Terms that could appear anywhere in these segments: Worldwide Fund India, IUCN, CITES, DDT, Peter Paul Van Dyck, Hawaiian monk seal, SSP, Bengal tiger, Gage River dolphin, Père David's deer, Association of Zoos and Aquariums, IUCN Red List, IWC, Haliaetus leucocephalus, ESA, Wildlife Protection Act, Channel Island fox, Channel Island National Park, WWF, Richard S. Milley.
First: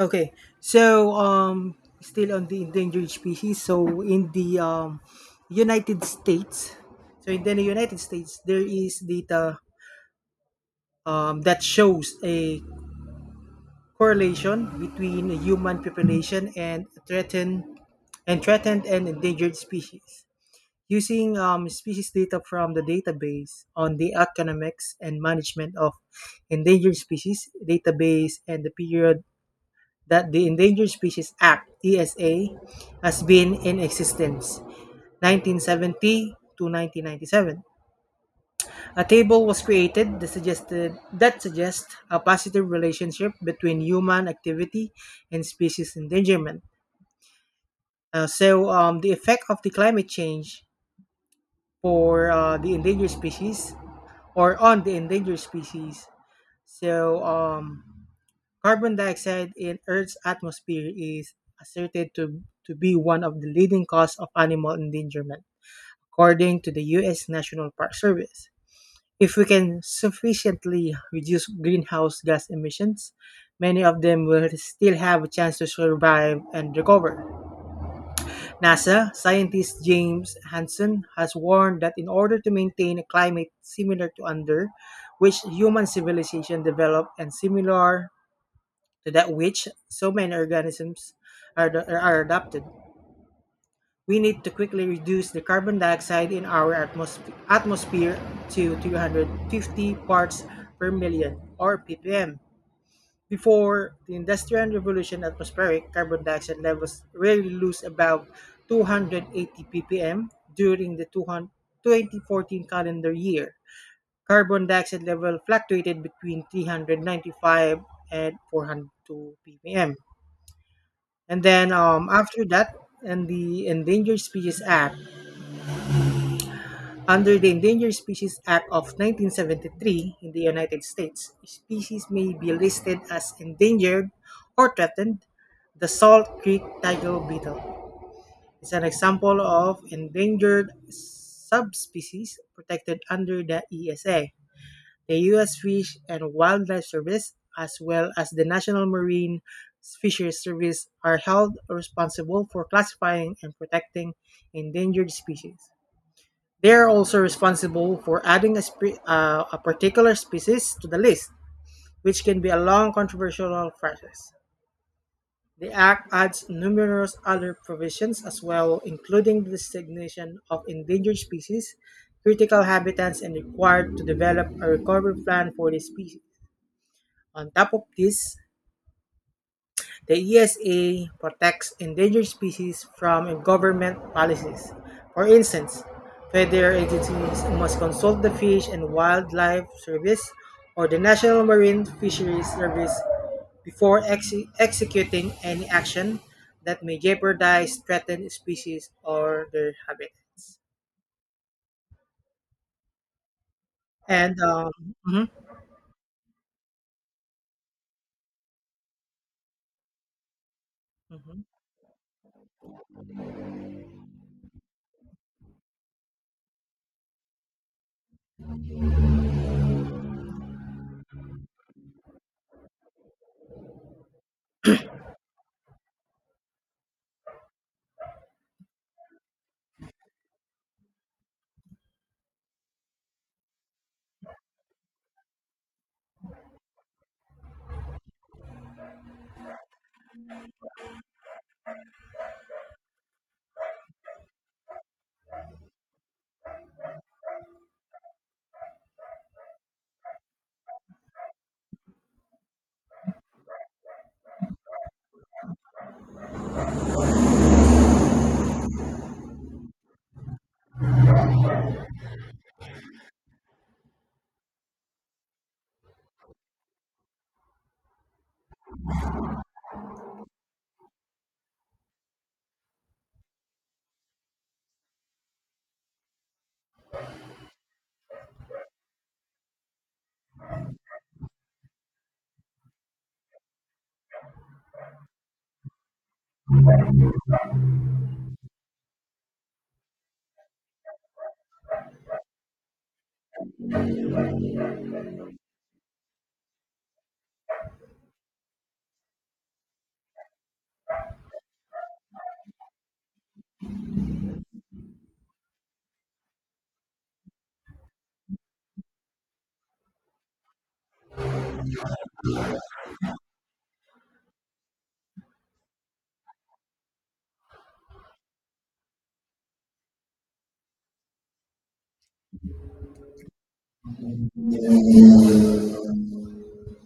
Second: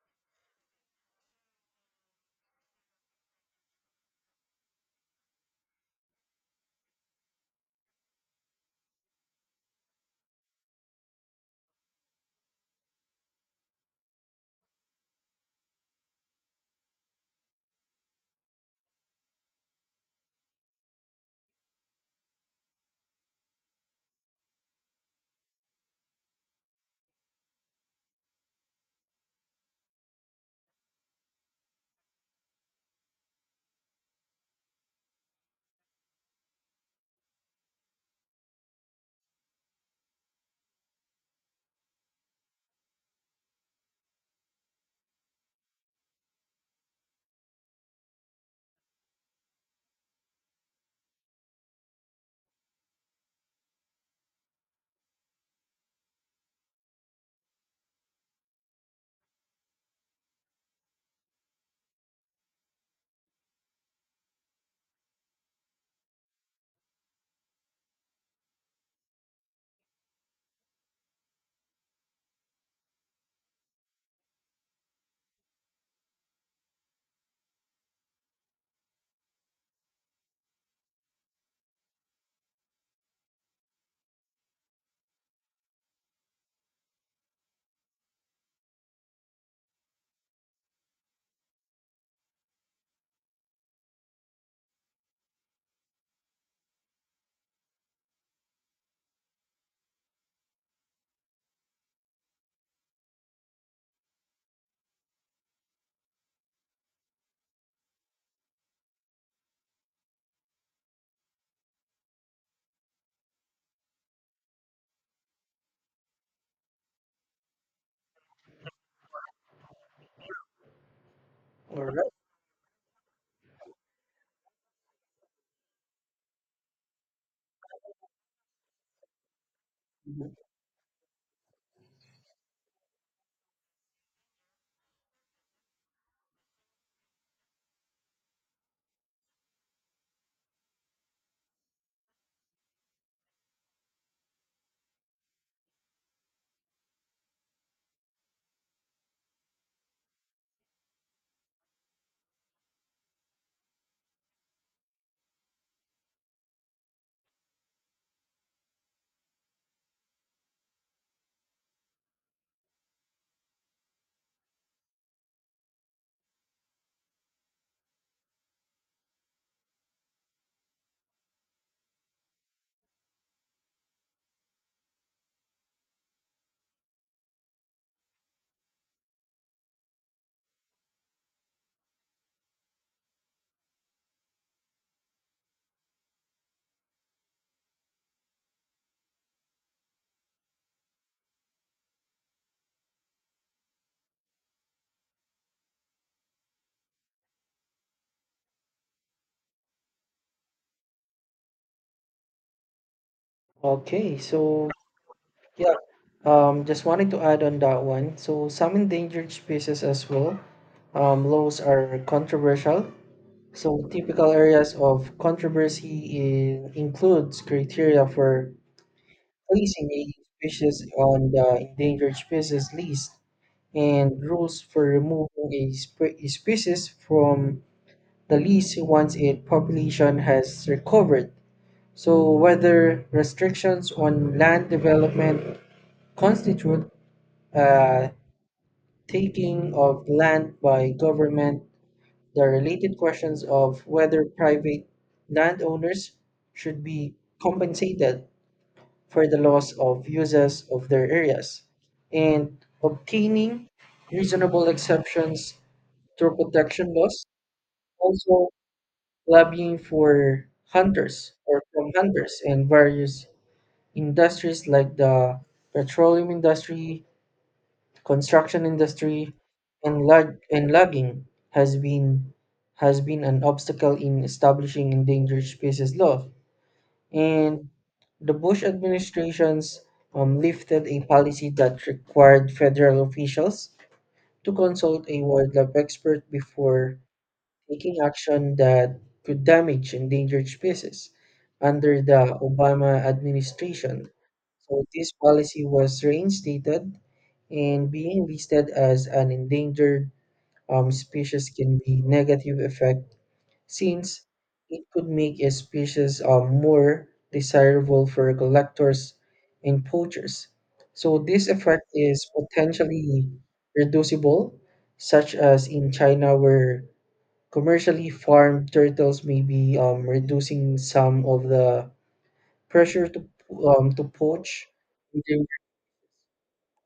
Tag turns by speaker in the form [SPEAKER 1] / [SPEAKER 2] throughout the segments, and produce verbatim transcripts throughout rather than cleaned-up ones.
[SPEAKER 1] Okay, so um, still on the endangered species. So in the um, United States, so in the United States, there is data um, that shows a correlation between human population and threatened and threatened and endangered species. Using um, species data from the database on the economics and management of endangered species database and the period that the Endangered Species Act (E S A) has been in existence nineteen seventy to nineteen ninety-seven. A table was created that suggested that suggests a positive relationship between human activity and species endangerment. Uh, so, um, the effect of the climate change for uh, the endangered species or on the endangered species. So, um, carbon dioxide in Earth's atmosphere is asserted to, to be one of the leading cause of animal endangerment, according to the U S. National Park Service. If we can sufficiently reduce greenhouse gas emissions, many of them will still have a chance to survive and recover. NASA scientist James Hansen has warned that in order to maintain a climate similar to under which human civilization developed and similar to that which so many organisms are, are adapted. We need to quickly reduce the carbon dioxide in our atmosp- atmosphere to three hundred fifty parts per million or ppm. Before the Industrial Revolution, atmospheric carbon dioxide levels rarely lose above two hundred eighty ppm during the twenty fourteen calendar year. Carbon dioxide level fluctuated between three hundred ninety-five and four hundred two ppm. And then
[SPEAKER 2] All
[SPEAKER 1] um,
[SPEAKER 2] right.
[SPEAKER 1] after that, and the Endangered Species Act, under the Endangered Species Act of nineteen seventy-three
[SPEAKER 2] Mhm.
[SPEAKER 1] in the United States, species may be listed as endangered or threatened. The Salt Creek tiger beetle is an example of endangered subspecies protected under the E S A. The U S. Fish and Wildlife Service, as well as the National Marine Fisheries Service, are held responsible for classifying and protecting endangered species. They are also responsible for adding a, spe- uh, a particular species to the list, which can be a long controversial process. The Act adds numerous other provisions as well, including the designation of endangered species, critical habitats, and required to develop a recovery plan for these species. On top of this, the E S A protects endangered species from government policies. For instance, federal agencies must consult the Fish and Wildlife Service or the National Marine Fisheries Service before exe- executing any action that may jeopardize threatened species or their habitats.
[SPEAKER 2] Okay.
[SPEAKER 1] And
[SPEAKER 2] So,
[SPEAKER 1] um, Mhm,
[SPEAKER 2] yeah, um, just wanted to add on that one. So, some endangered species as well. Um,
[SPEAKER 1] mhm.
[SPEAKER 2] laws are controversial. So, typical areas of controversy in, includes criteria for placing a species on the endangered species list and rules for removing a, spe- a species from the list once its population has recovered. So, whether restrictions on land development constitute uh, taking of land by government, the related questions of whether private landowners should be compensated for the loss of uses of their areas, and obtaining reasonable exceptions to protection laws, also lobbying for hunters or from hunters and various industries like the petroleum industry, construction industry, and lug and logging has been has been an obstacle in establishing endangered species law. And the Bush administrations um, lifted a policy that required federal officials to consult a wildlife expert before taking action that could damage endangered species under the Obama administration. So this policy was reinstated, and being listed as an endangered um, species can be negative effect since it could make a species um, more desirable for collectors and poachers. So this effect is potentially reducible, such as in China where commercially farmed turtles may be um, reducing some of the pressure to um, to poach.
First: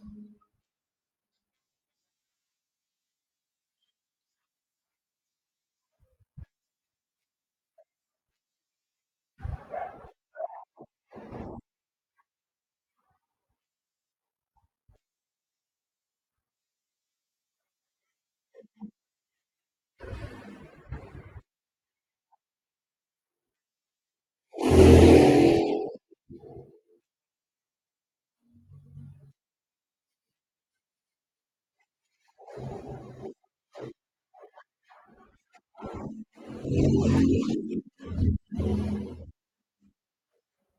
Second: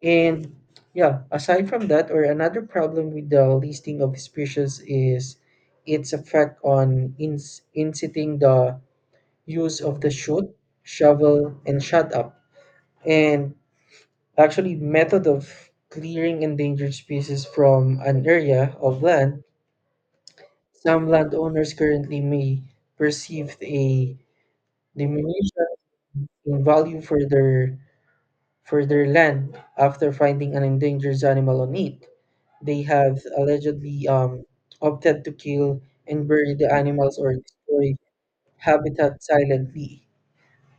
[SPEAKER 2] And yeah, aside from that, or another problem with the listing of species is its effect on ins- inciting the use of the shoot, shovel, and shut up, and actually method of clearing endangered species from an area of land. Some landowners currently may perceive a diminution in value for their for their land after finding an endangered animal on it. They have allegedly um, opted to kill and bury the animals or destroy habitat silently,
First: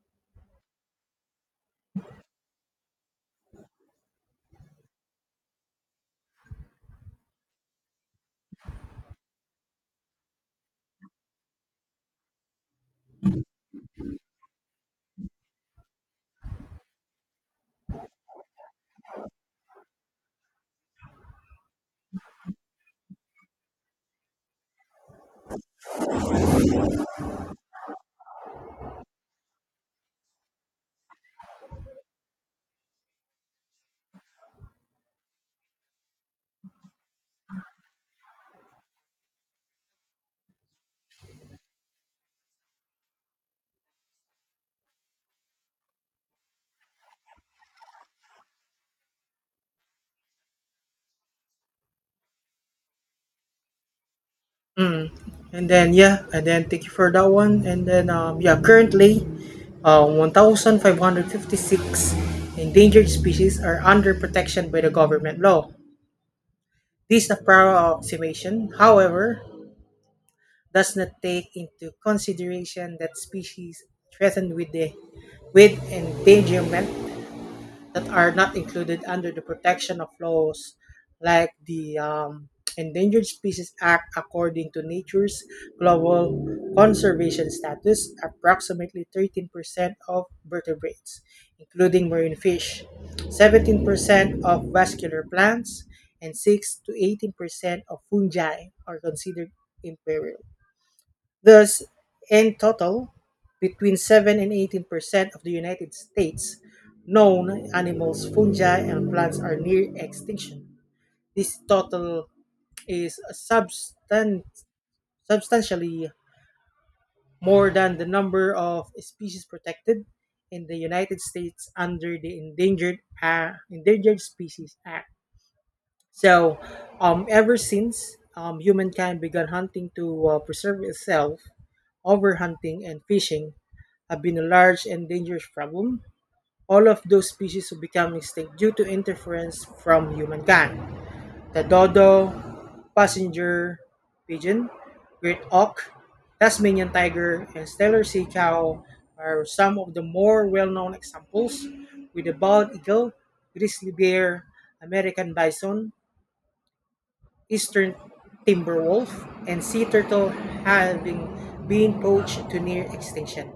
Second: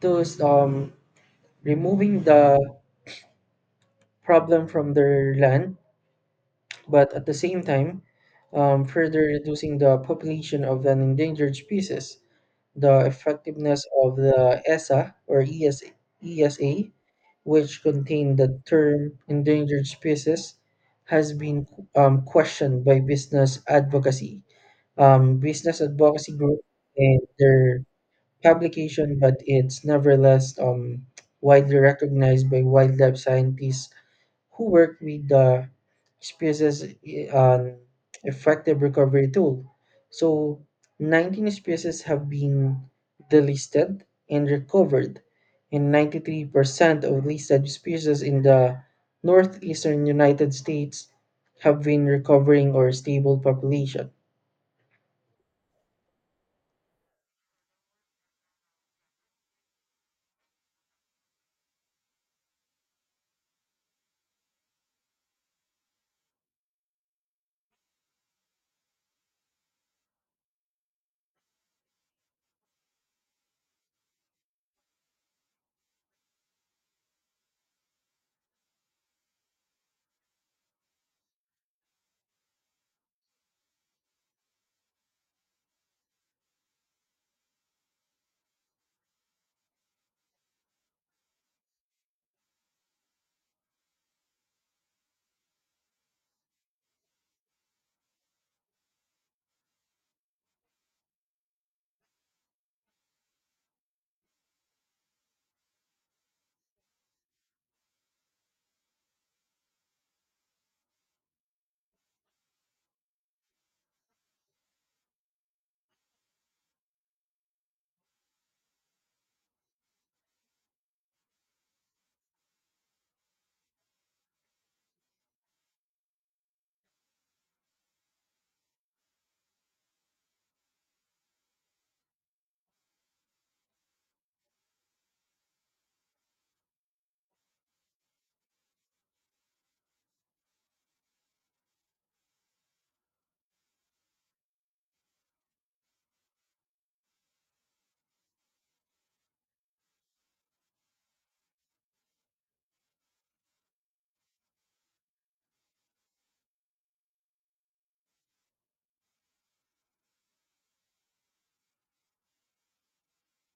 [SPEAKER 2] thus um, removing the problem from their land, but at the same time, um, further reducing the population of an endangered species. The effectiveness of the E S A or E S A, which contained the term endangered species, has been um, questioned by business advocacy, um, business advocacy group, and their publication, but it's nevertheless um, widely recognized by wildlife scientists who work with the species on effective recovery tool. So nineteen species have been delisted and recovered, and ninety-three percent of listed species in the northeastern United States have been recovering or stable population.
[SPEAKER 1] And then, yeah, and then thank you for that one. And then, um, yeah, currently, uh, one thousand five hundred fifty-six endangered species are under protection by the government law. This is a proud approximation, however, does not take into consideration that species threatened with the with endangerment that are not included under the protection of laws like the um, Endangered Species Act, according to nature's global conservation status, approximately thirteen percent of vertebrates, including marine fish, seventeen percent of vascular plants, and six to eighteen percent of fungi are considered imperial. Thus, in total, between seven and eighteen percent of the United States' known animals, fungi, and plants are near extinction. This total is substan- substantially more than the number of species protected in the United States under the Endangered, uh, Endangered Species Act. So, um, ever since um, humankind began hunting to uh, preserve itself, overhunting and fishing have been a large and dangerous problem. All of those species will become extinct due to interference from humankind. The dodo, passenger pigeon, great auk, Tasmanian tiger, and stellar sea cow are some of the more well-known examples, with the bald eagle, grizzly bear, American bison, Eastern timberwolf and sea turtle having been poached to near extinction.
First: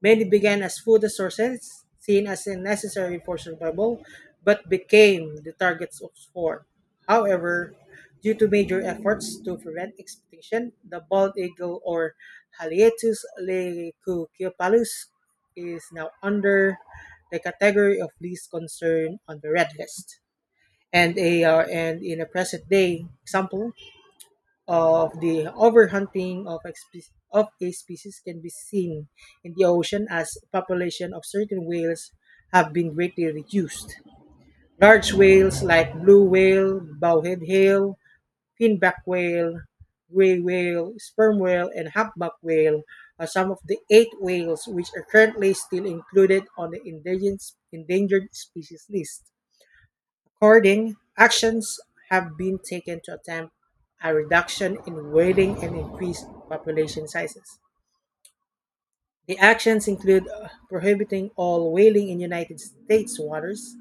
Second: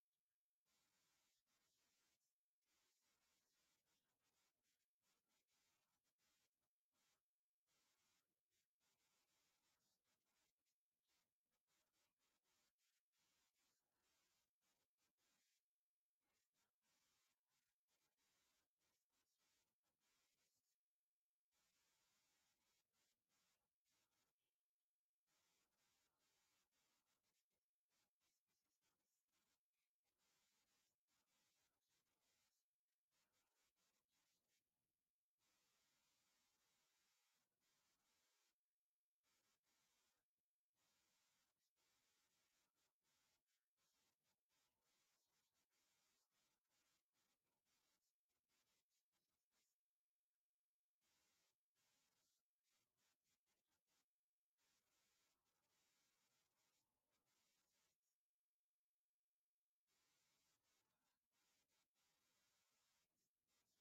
[SPEAKER 1] Many began as food sources, seen as a necessary for survival, but became the targets of sport. However, due to major efforts to prevent extinction, the bald eagle or Haliaetus leucocephalus is now under the category of least concern on the red list. And a uh, and in a present day example, of the overhunting of, a spe- of a species can be seen in the ocean as population of certain whales have been greatly reduced. Large whales like blue whale, bowhead whale, finback whale, gray whale, sperm whale, and humpback whale are some of the eight whales which are currently still included on the endangered, endangered species list. According, actions have been taken to attempt a reduction in whaling and increased population sizes. The actions include uh, prohibiting all whaling in United States waters,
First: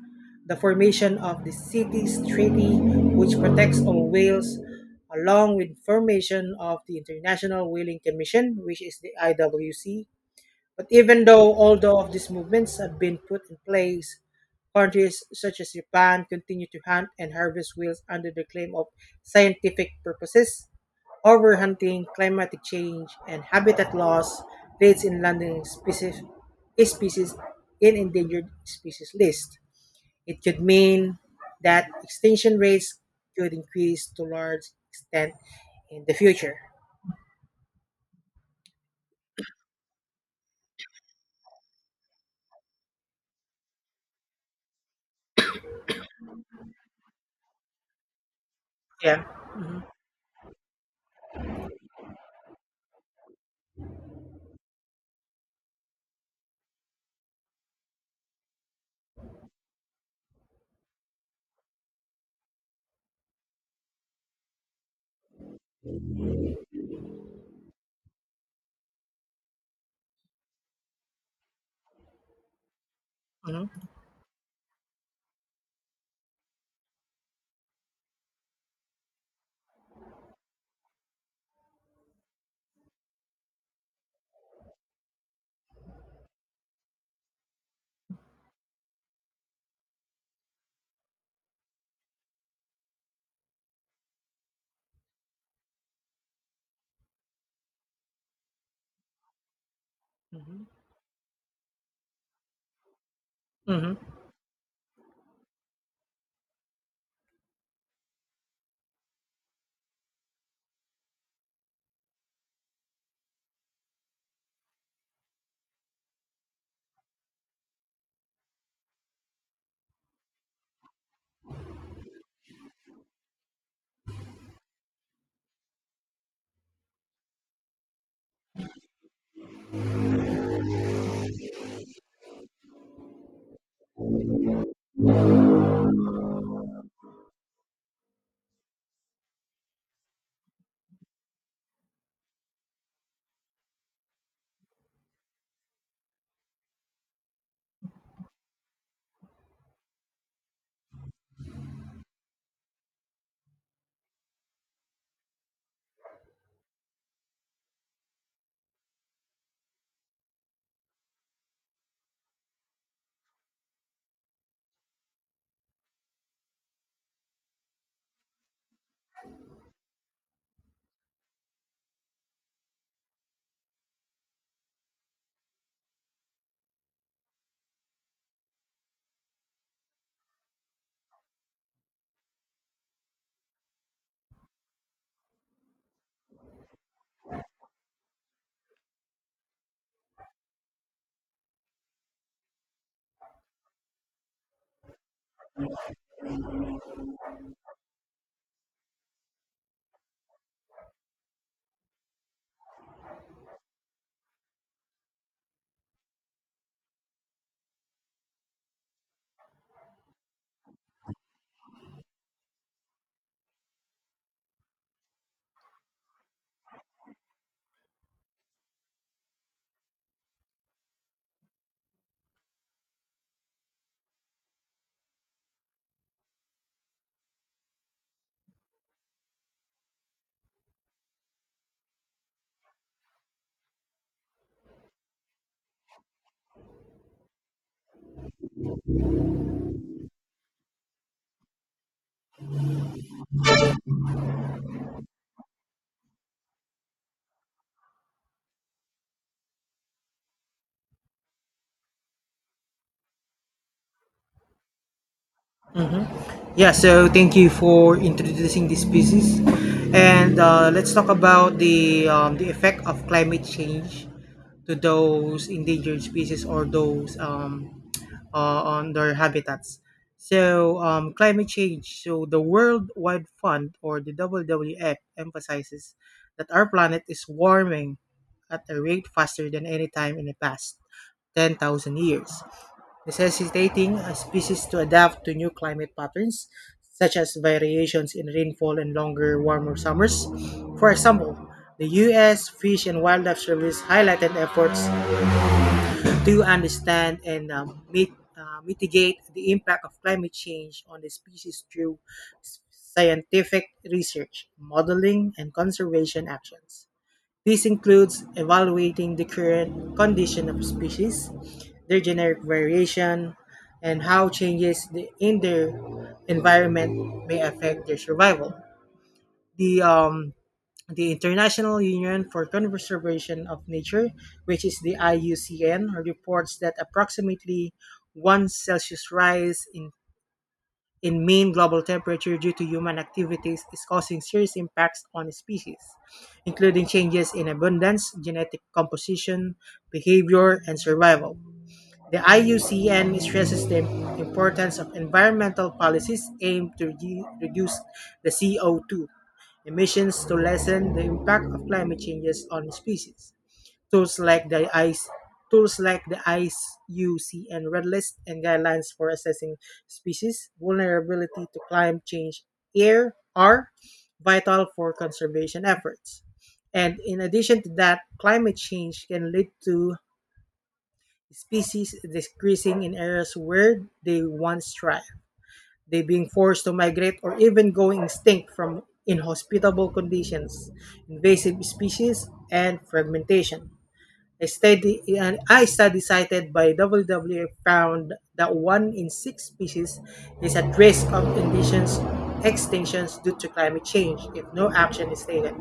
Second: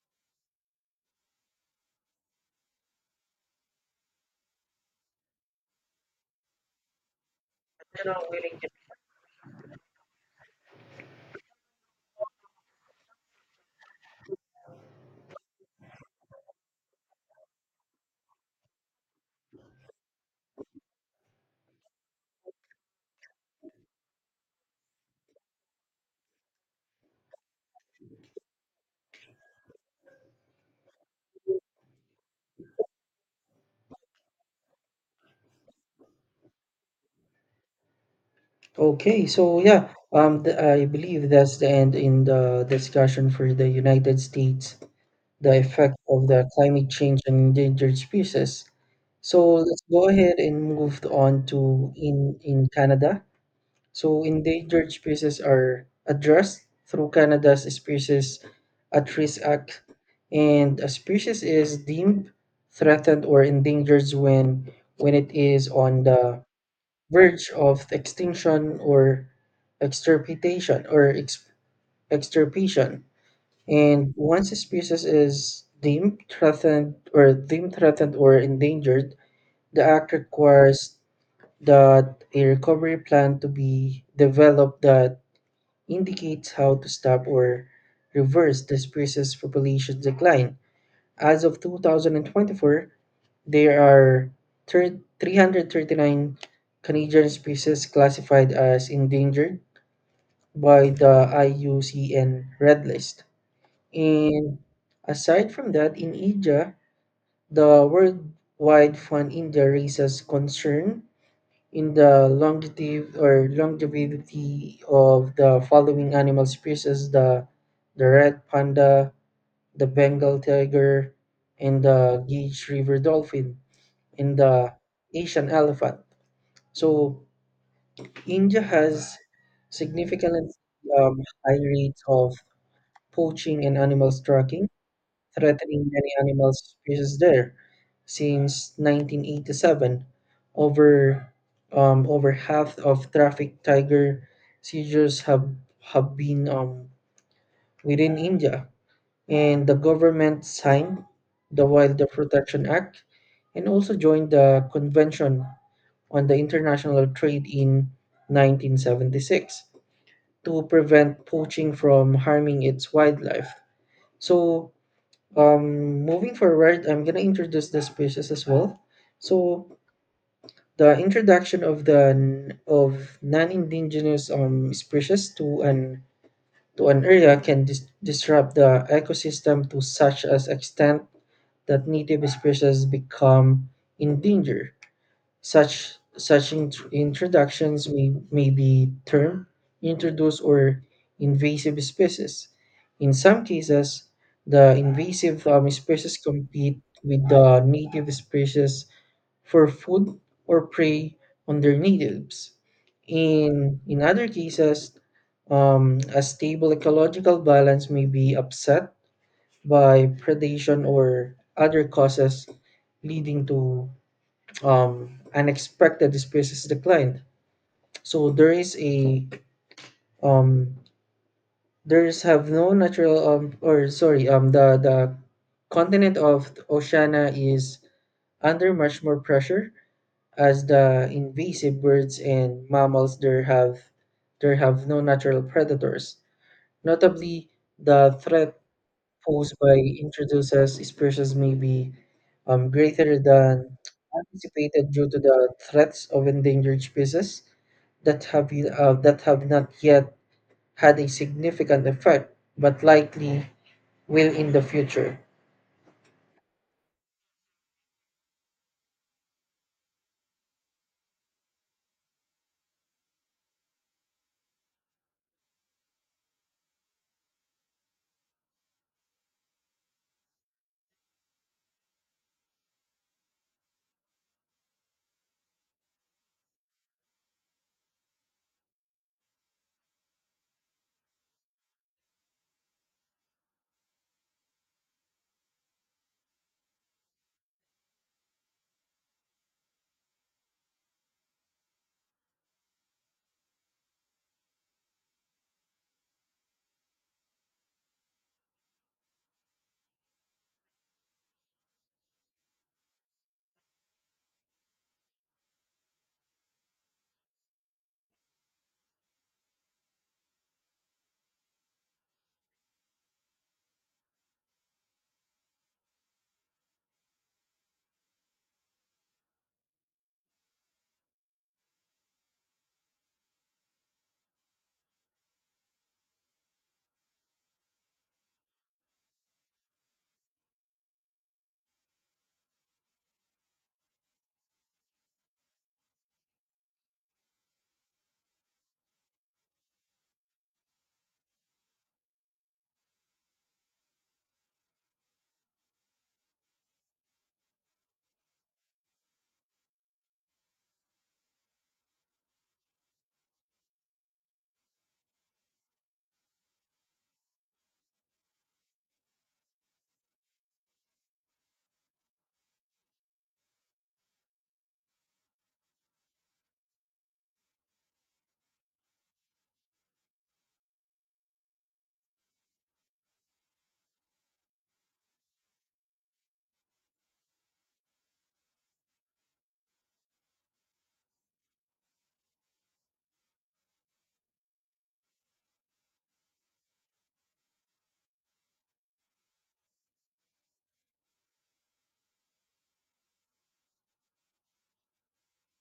[SPEAKER 1] the formation of the CITES Treaty, which protects all whales, along with formation of the International Whaling Commission, which is the I W C, but even though although of these movements have been put in place, countries such as Japan continue to hunt and harvest whales under the claim of scientific purposes. Overhunting, climatic change, and habitat loss leads in landing species, a species in endangered species list. It could mean that extinction rates could increase to large extent in the future.
[SPEAKER 2] Okay, so yeah, um, th I believe that's the end in the discussion for the United States, the effect of the climate change on endangered species.
[SPEAKER 1] Yeah.
[SPEAKER 2] So
[SPEAKER 1] Hmm.
[SPEAKER 2] let's go ahead and move on to in in Canada. So endangered species are addressed through Canada's Species at Risk Act, and a species is deemed threatened or endangered when when it is on the verge of extinction or extirpation or ex- extirpation.
[SPEAKER 1] Hmm.
[SPEAKER 2] And once a species is deemed threatened or deemed threatened or endangered, the act requires that a recovery plan to be developed that indicates how to stop or reverse the species population decline. As of two thousand twenty-four, there are thir- three hundred thirty-nine Canadian species classified as endangered by the I U C N Red List.
[SPEAKER 1] Hmm.
[SPEAKER 2] And aside from that, in India, the Worldwide Fund India raises concern in the longevity or longevity of the following animal species: the the red panda, the Bengal tiger, and the Gage River dolphin in the Asian elephant. So India has significantly um, high rates of poaching and animal tracking, threatening many animal species there. Since nineteen eighty-seven, over um, over half of traffic tiger seizures have have been um, within India, and the government signed the Wildlife Protection Act and also joined the convention on the international trade in nineteen seventy-six to prevent poaching from harming its wildlife. So, um, moving forward, I'm gonna introduce the species as well. So, the introduction of the of non-indigenous um, species to an to an area can dis- disrupt the ecosystem to such as extent that native species become endangered. Such such int- introductions may, may be termed introduced or invasive species. In some cases, the invasive um, species compete with the native species for food or prey on their natives. In in other cases, um, a stable ecological balance may be upset by predation or other causes, leading to um, unexpected species decline. So there is a um, there's have no natural um, or sorry um, the the continent of Oceania is under much more pressure as the invasive birds and mammals there have there have no natural predators. Notably, the threat posed by introduced species may be um, greater than anticipated due to the threats of endangered species that have, uh, that have not yet had a significant effect, but likely will in the future.
[SPEAKER 1] Yeah, so thank you for introducing this species. And uh, let's talk about the, um, the effect of climate change to those endangered species or those um, uh, on their habitats. So, um, climate change. So, the World Wide Fund or the W W F emphasizes that our planet is warming at a rate faster than any time in the past ten thousand years. Necessitating a species to adapt to new climate patterns, such as variations in rainfall and longer, warmer summers. For example, the U S. Fish and Wildlife Service highlighted efforts to understand and um, mit- uh, mitigate the impact of climate change on the species through s- scientific research, modeling, and conservation actions. This includes evaluating the current condition of species, their genetic variation, and how changes the- in their environment may affect their survival. The um, the International Union for Conservation of Nature, which is the I U C N, reports that approximately one Celsius rise in in Maine, global temperature due to human activities is causing serious impacts on species, including changes in abundance, genetic composition, behavior, and survival. The I U C N stresses the importance of environmental policies aimed to re- reduce the C O two emissions to lessen the impact of climate changes on species. Tools like the ICE, tools like the I C U C N Red List and guidelines for assessing species vulnerability to climate change air are vital for conservation efforts. And in addition to that, climate change can lead to species decreasing in areas where they once thrived. They being forced to migrate or even going extinct from inhospitable conditions, invasive species, and fragmentation. A study, an I study cited by W W F found that one in six species is at risk of indigenous extinctions due to climate change if no action is taken.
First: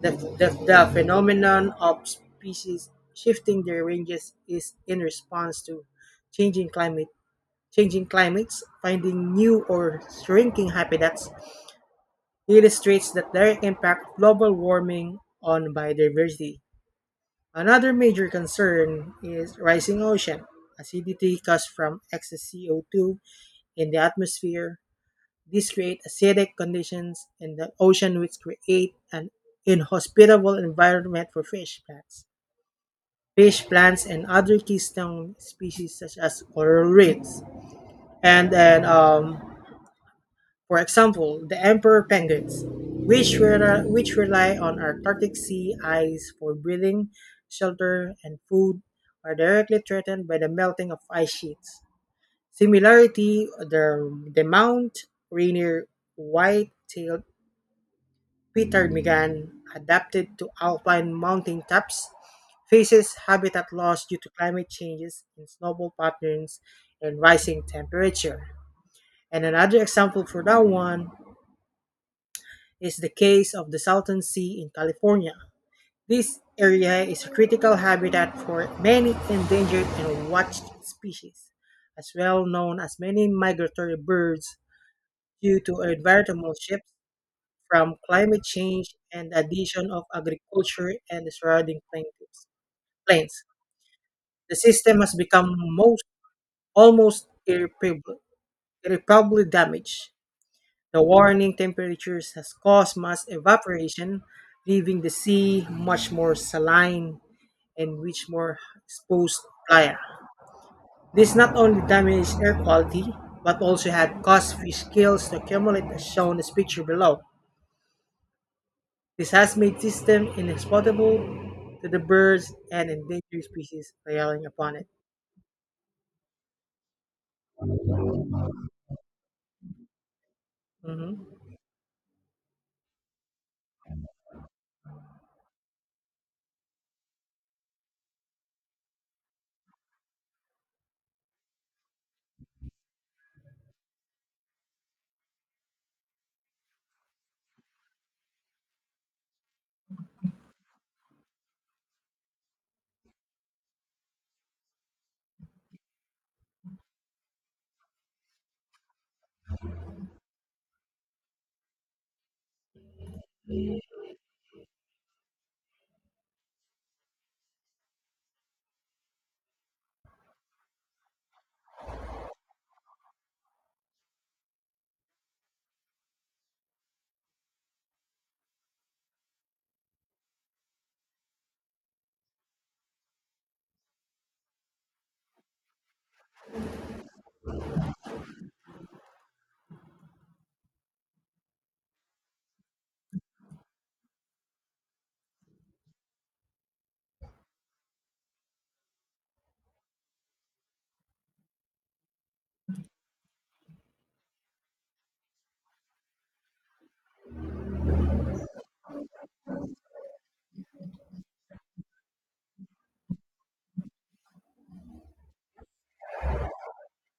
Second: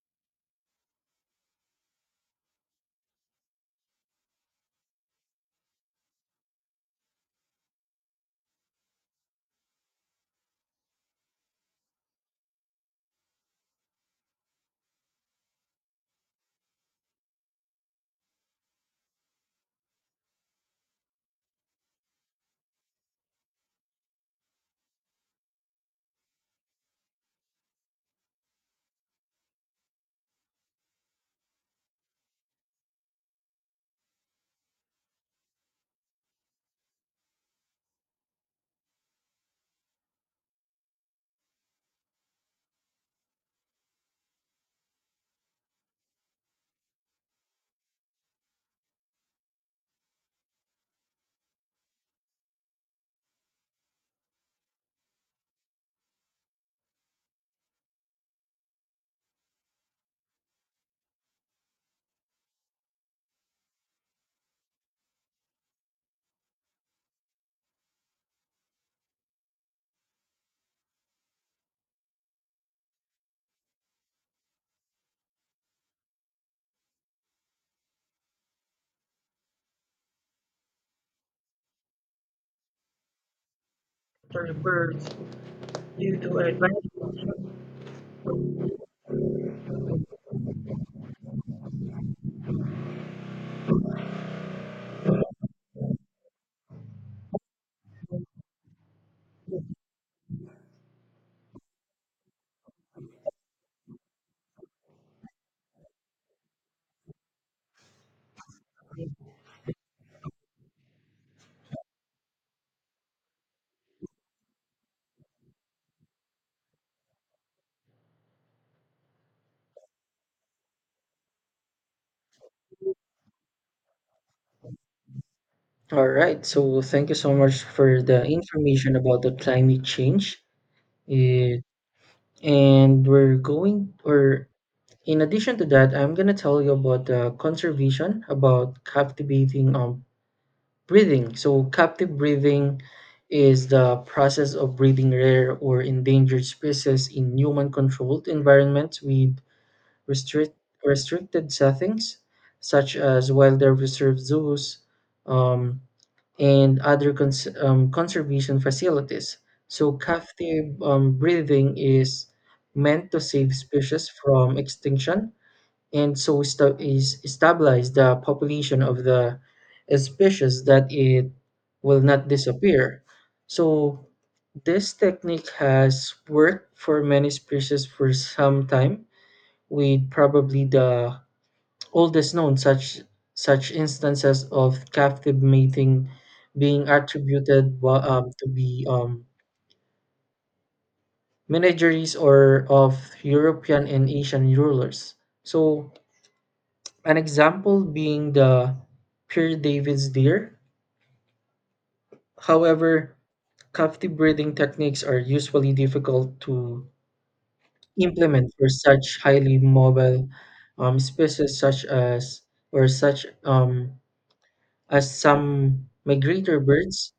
[SPEAKER 1] The, the, the phenomenon of species shifting their ranges is in response to changing climate changing climates, finding new or shrinking habitats illustrates that direct impact of global warming on biodiversity. Another major concern is rising ocean acidity caused from excess C O two in the atmosphere. These create acidic conditions in the ocean, which create an inhospitable environment for fish plants. Fish plants and other keystone species such as coral reefs. And then um, For example, the emperor penguins, which, rely, which rely on Antarctic sea ice for breathing, shelter, and food, are directly threatened by the melting of ice sheets. Similarity, the, the Mount Rainier white-tailed ptarmigan, adapted to alpine mountain tops, faces habitat loss due to climate changes in snowfall patterns and rising temperature. And another example for that one is the case of the Salton Sea in California. This area is a critical habitat for many endangered and watched species, as well known as many migratory
[SPEAKER 2] After
[SPEAKER 1] birds
[SPEAKER 2] birth
[SPEAKER 1] due to
[SPEAKER 2] due to
[SPEAKER 1] environmental
[SPEAKER 2] advanced.
[SPEAKER 1] shifts from climate change and the addition of agriculture and the surrounding plaintiffs- plains. The system has become most almost irreparably, irreparably damaged. The warming temperatures has caused mass evaporation, leaving the sea much more saline and much more exposed playa. This not only damaged air quality, but also had caused fish kills to accumulate as shown in this picture below. This has made system inhospitable to the birds and endangered species relying upon it.
[SPEAKER 2] All right, so thank you so much for the information about the climate change.
[SPEAKER 1] Mhm.
[SPEAKER 2] It, and we're going, or in addition to that, I'm gonna tell you about the conservation, about captivating um breathing. So, captive breathing is the process of breeding rare or endangered species in human controlled environments with restrict, restricted settings, such as wildlife reserve zoos um, and other cons- um, conservation facilities. So, captive um, breathing is meant to save species from extinction and so sta- is stabilize the population of the species that it will not disappear. So this technique has worked for many species for some time, with probably the oldest known such such instances of captive mating being attributed wa- um, to be um, menageries or of European and Asian rulers. So an example being the pure David's deer. However, captive breeding techniques are usually difficult to implement for such highly mobile um, species such as or such um, as some migratory birds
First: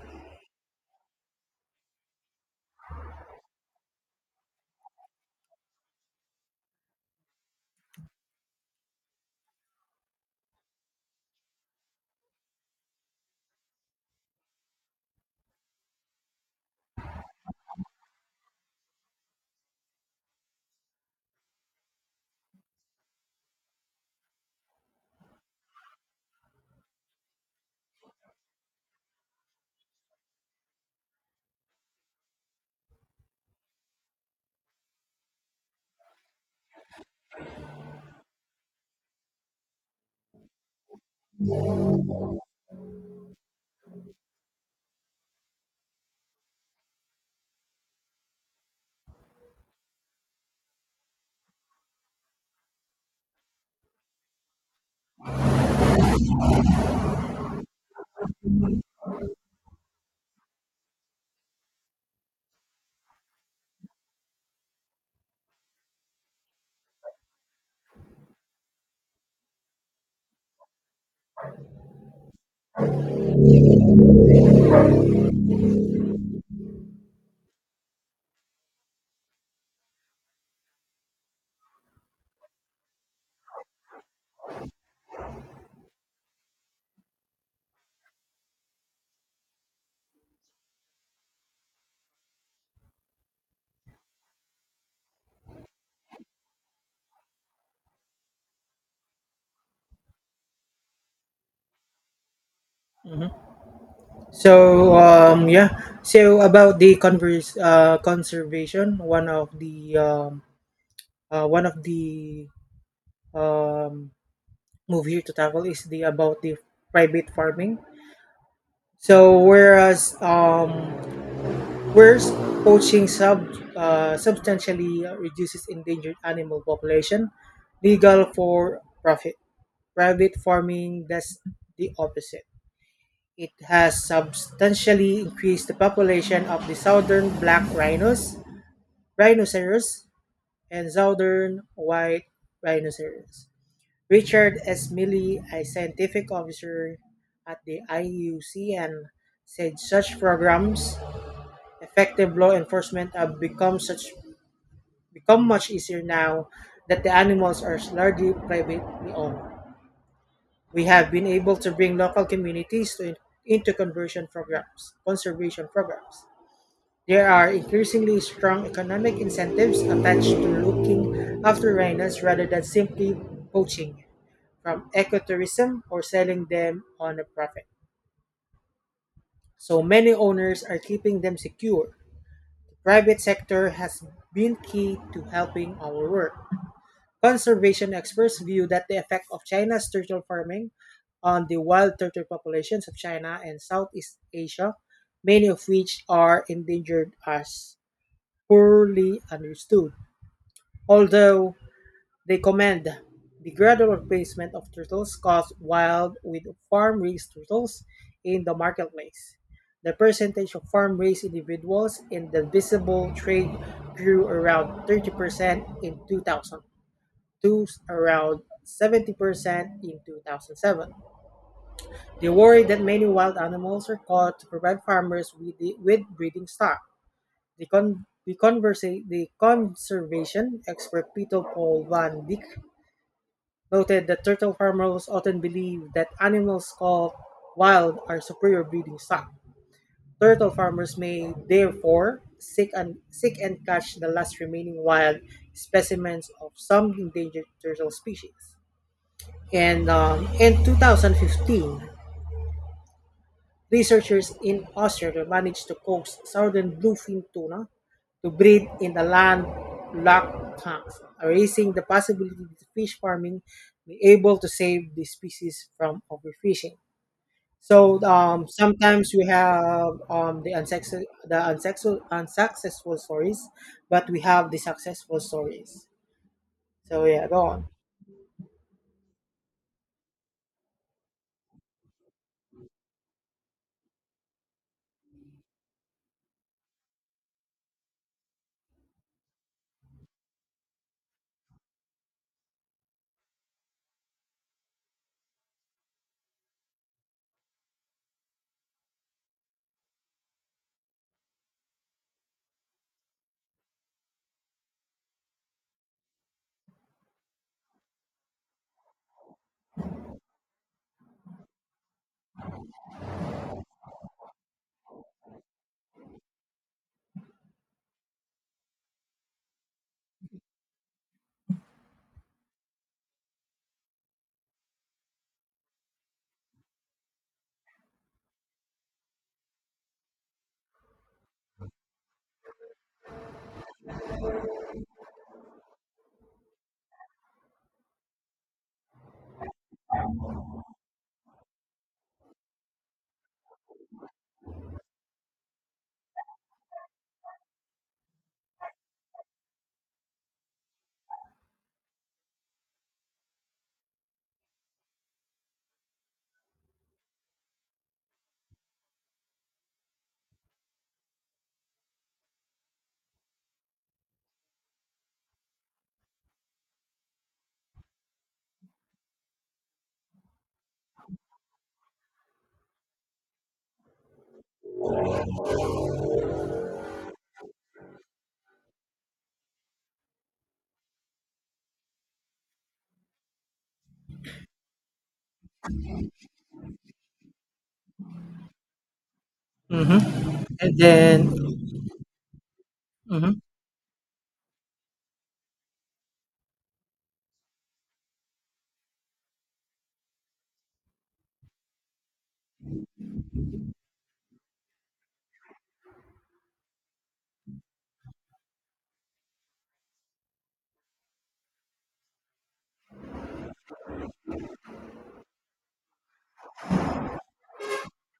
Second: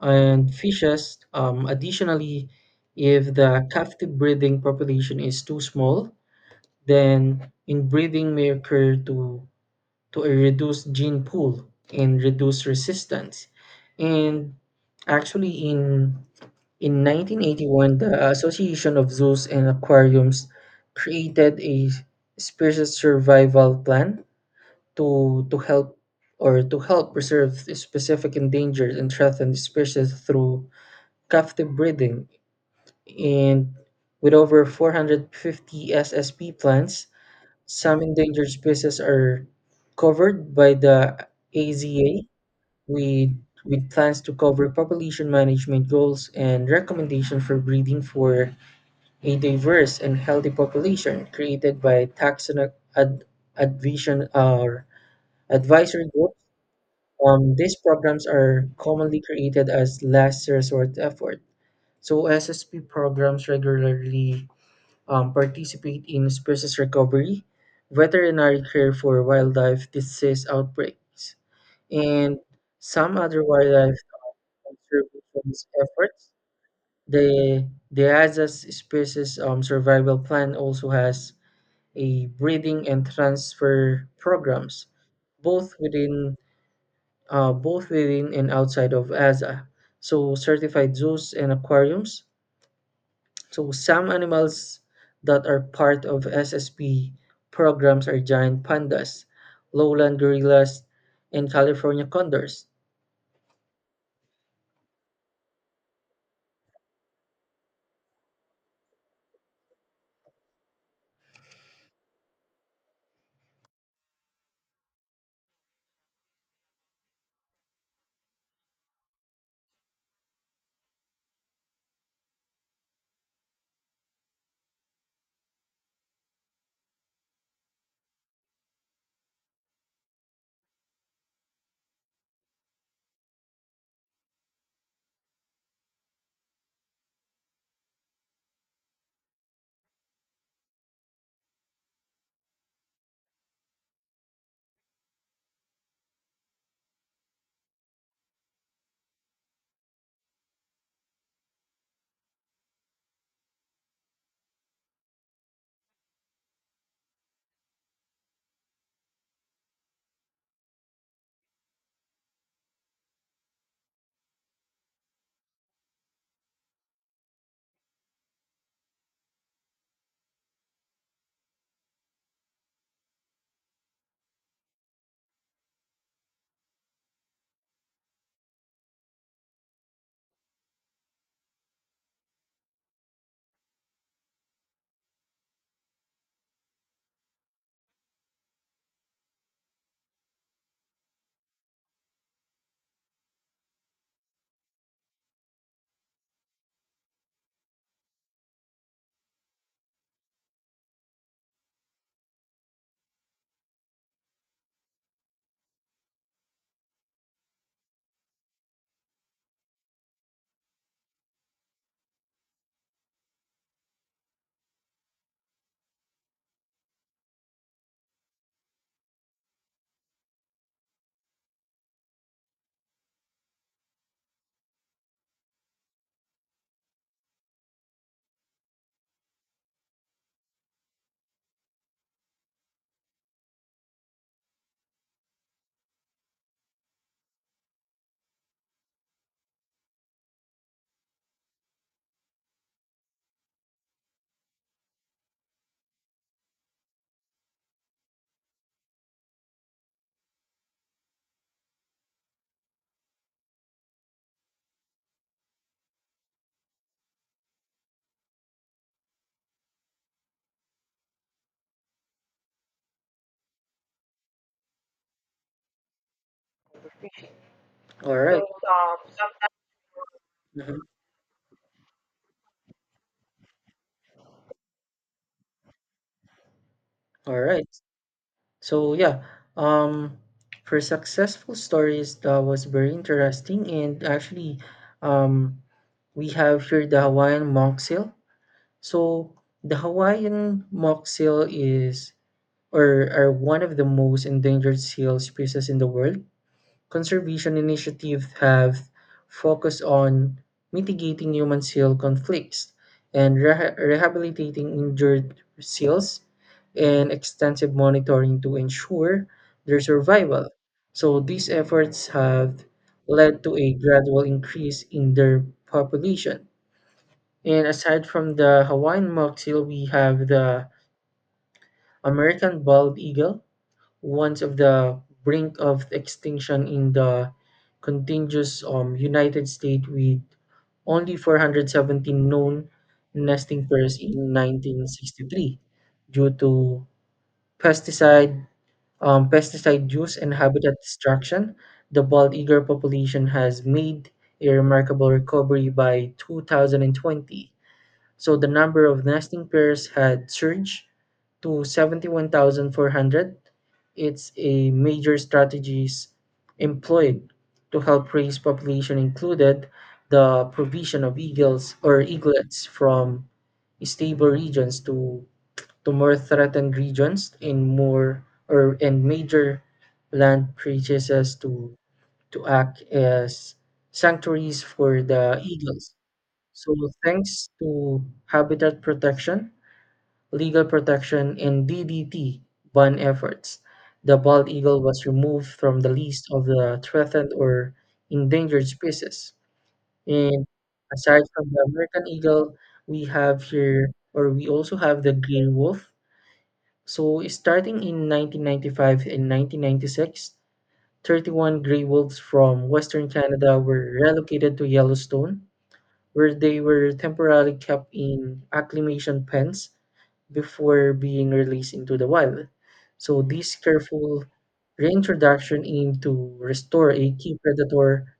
[SPEAKER 2] and fishes. Um, additionally, if the captive breeding population is too small, then inbreeding may occur to to a reduced gene pool and reduce resistance. And actually, in in nineteen eighty-one, the Association of Zoos and Aquariums created a species survival plan to to help or to help preserve specific endangered and threatened species through captive breeding, and with over four hundred fifty S S P plants some endangered species are covered by the A Z A with, with plans to cover population management goals and recommendations for breeding for a diverse and healthy population created by taxonomic ad, advision or advisory groups. Um, these programs are commonly created as last resort effort. So S S P programs regularly um, participate in species recovery, veterinary care for wildlife disease outbreaks, and some other wildlife conservation efforts. The the Azaz Species um, Survival Plan also has a breeding and transfer programs, both within uh, both within and outside of A Z A, so certified zoos and aquariums. So some animals that are part of S S P programs are giant pandas, lowland gorillas, and California condors.
[SPEAKER 1] Mhm. So um yeah, so about the converse, uh, conservation, one of the um, uh, one of the um, move here to tackle is the about the private farming. So whereas um, whereas poaching sub uh, substantially reduces endangered animal population, legal for profit private farming does the opposite. It has substantially increased the population of the southern black rhinos, rhinoceros, and southern white rhinoceros. Richard S. Milley, a scientific officer at the I U C N, said such programs, effective law enforcement have become such become much easier now that the animals are largely privately owned. We have been able to bring local communities to, into conversion programs, conservation programs. There are increasingly strong economic incentives attached to looking after rhinos rather than simply poaching, from ecotourism or selling them on a profit. So many owners are keeping them secure. The private sector has been key to helping our work. Conservation experts view that the effect of China's turtle farming on the wild turtle populations of China and Southeast Asia, many of which are endangered, as poorly understood. Although, they commend the gradual replacement of turtles caught wild with farm-raised turtles in the marketplace. The percentage of farm-raised individuals in the visible trade grew around thirty percent in two thousand to around seventy percent in two thousand seven. They worry that many wild animals are caught to provide farmers with, the, with breeding stock. The, con, the, conversa- the conservation expert Peter Paul Van Dyck noted that turtle farmers often believe that animals called wild are superior breeding stock. Turtle farmers may therefore seek and seek and catch the last remaining wild specimens of some endangered turtle species. And um, in two thousand fifteen, researchers in Australia managed to coax southern bluefin tuna to breed in the landlocked tanks, raising the possibility that fish farming be able to save the species from overfishing. So
[SPEAKER 2] All right.
[SPEAKER 1] um,
[SPEAKER 2] um,
[SPEAKER 1] sometimes we have um, the
[SPEAKER 2] Mhm.
[SPEAKER 1] unsuccessful, the unsuccessful, unsuccessful stories, but we have the successful stories. So yeah,
[SPEAKER 2] All
[SPEAKER 1] go
[SPEAKER 2] right.
[SPEAKER 1] on.
[SPEAKER 2] So yeah, um, for successful stories, that was very interesting, and actually, um, we have here the Hawaiian mock seal. So the Hawaiian mock seal is or are one of the most endangered seal species in the world. Conservation initiatives have focused on mitigating human seal conflicts and reha- rehabilitating injured seals and extensive monitoring to ensure their survival. So these efforts have led to a gradual increase in their population. And aside from the Hawaiian mock seal, we have the American bald eagle, once of the brink of extinction in the contiguous um, United States with only four hundred seventeen known nesting pairs in nineteen sixty-three due to pesticide um, pesticide use and habitat destruction. The bald eagle population has made a remarkable recovery by two thousand twenty. So the number of nesting pairs had surged to seventy-one thousand four hundred. It's a major strategies employed to help raise population included the provision of eagles or eaglets from stable regions to, to more threatened regions in more or and major land purchases to to act as sanctuaries for the eagles. So, thanks to habitat protection, legal protection, and D D T ban efforts, the bald eagle was removed from the list of the threatened or endangered species.
[SPEAKER 1] Hmm.
[SPEAKER 2] And
[SPEAKER 1] And then,
[SPEAKER 2] aside from the American eagle, we have
[SPEAKER 1] mhm.
[SPEAKER 2] here, or we also have the gray wolf. So, starting in nineteen ninety-five and nineteen ninety-six, thirty-one gray wolves from Western Canada were relocated to Yellowstone where they were temporarily kept in acclimation pens before being released into the wild. So this careful reintroduction aimed to restore a key predator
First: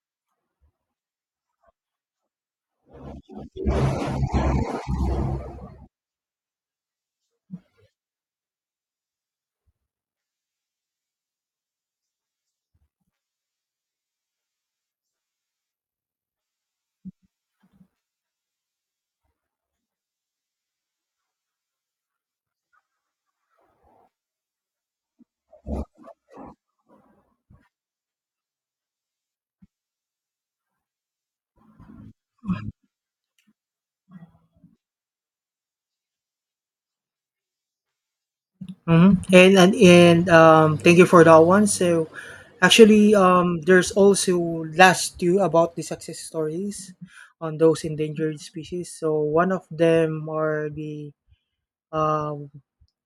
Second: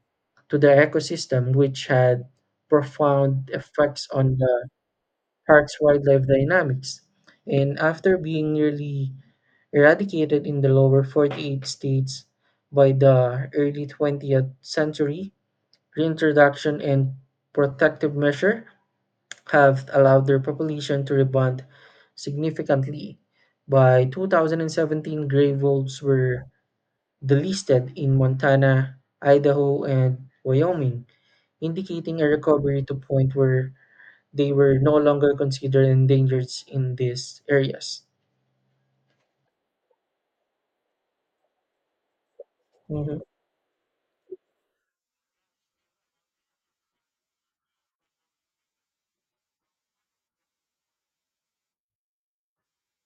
[SPEAKER 2] to the ecosystem, which had profound effects on the park's wildlife dynamics. And after being nearly eradicated in the lower forty-eight states by the early twentieth century, reintroduction and protective measure have allowed their population to rebound significantly. By two thousand seventeen, gray wolves were delisted in Montana, Idaho, and Wyoming, indicating a recovery to point where they were no longer considered endangered in these areas.
[SPEAKER 1] Mhm. And and and um, thank you for that one. So, actually,
[SPEAKER 2] Mhm.
[SPEAKER 1] um, there's also last two about the success stories on those endangered species. So one of them are the um,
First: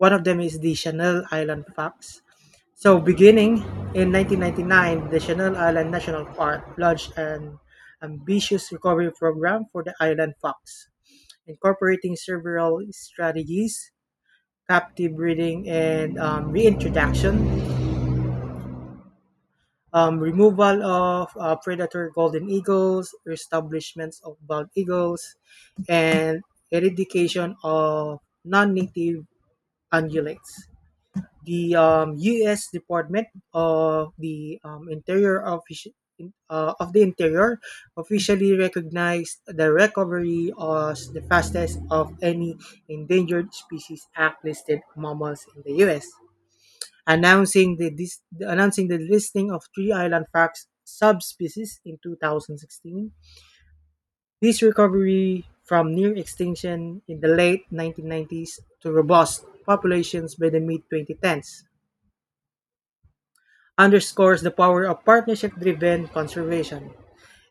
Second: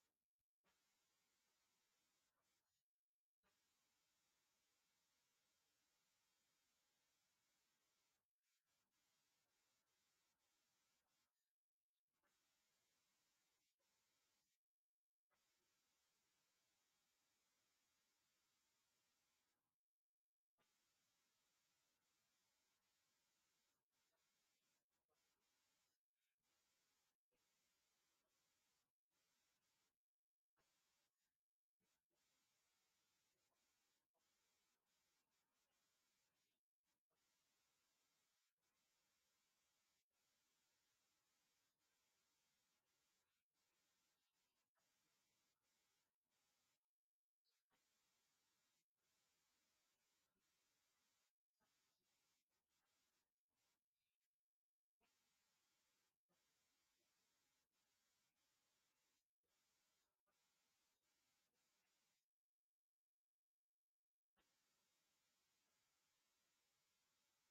[SPEAKER 1] one of them is the Channel Island fox. So beginning in nineteen ninety-nine, the Channel Island National Park launched an ambitious recovery program for the island fox, incorporating several strategies captive breeding and um, reintroduction, um, removal of uh, predator golden eagles, establishments of bald eagles, and eradication of non-native ungulates. The um, U S. Department of the um, Interior offici- uh, of the Interior officially recognized the recovery as the fastest of any endangered species act listed mammals in the U S announcing the dis- announcing the listing of three island fox subspecies in two thousand sixteen. This recovery from near extinction in the late nineteen nineties to robust populations by the mid twenty tens underscores the power of partnership driven conservation.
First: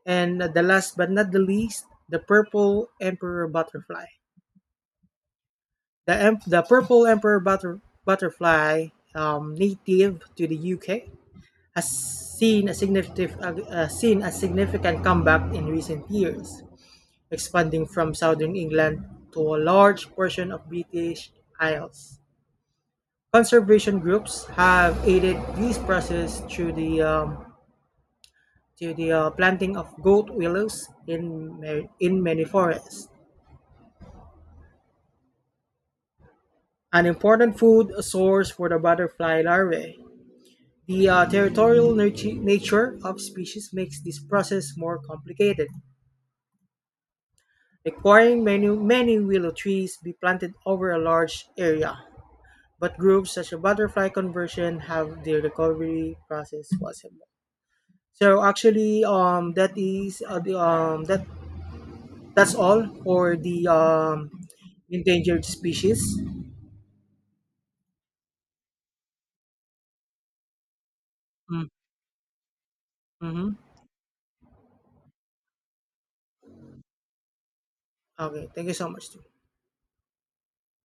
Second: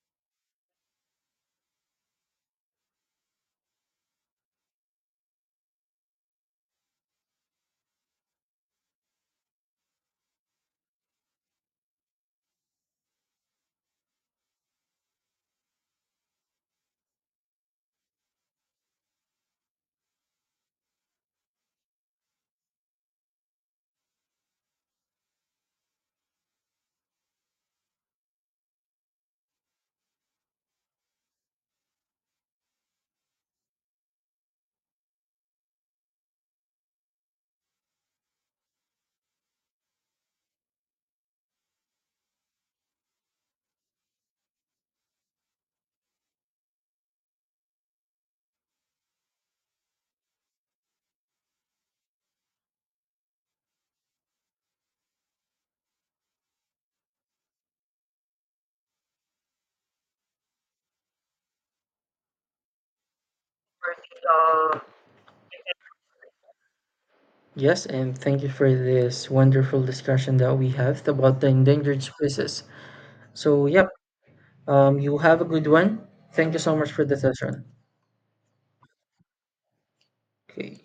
[SPEAKER 1] And the last but not the least, the purple emperor butterfly. The, em- the purple emperor butter- butterfly, um, native to the U K, has seen a significant uh, seen a significant comeback in recent years, expanding from southern England to a large portion of British Isles. Conservation groups have aided this process through the um, to the uh, planting of goat willows in ma- in many forests. An important food source for the butterfly larvae. The uh, territorial natu- nature of species makes this process more complicated requiring many, many willow trees be planted over a large area. But groups such as butterfly conversion have the recovery process possible. So actually, um, that is uh, the, um, that that's all for the um, endangered species.
[SPEAKER 2] Yes, and thank you for this wonderful discussion that we have about the
[SPEAKER 1] Mm,
[SPEAKER 2] endangered species.
[SPEAKER 1] mm-hmm.
[SPEAKER 2] So, yep, um, you have a good one. Thank you so much for the session.
[SPEAKER 1] Okay, thank you so much.
[SPEAKER 2] Okay.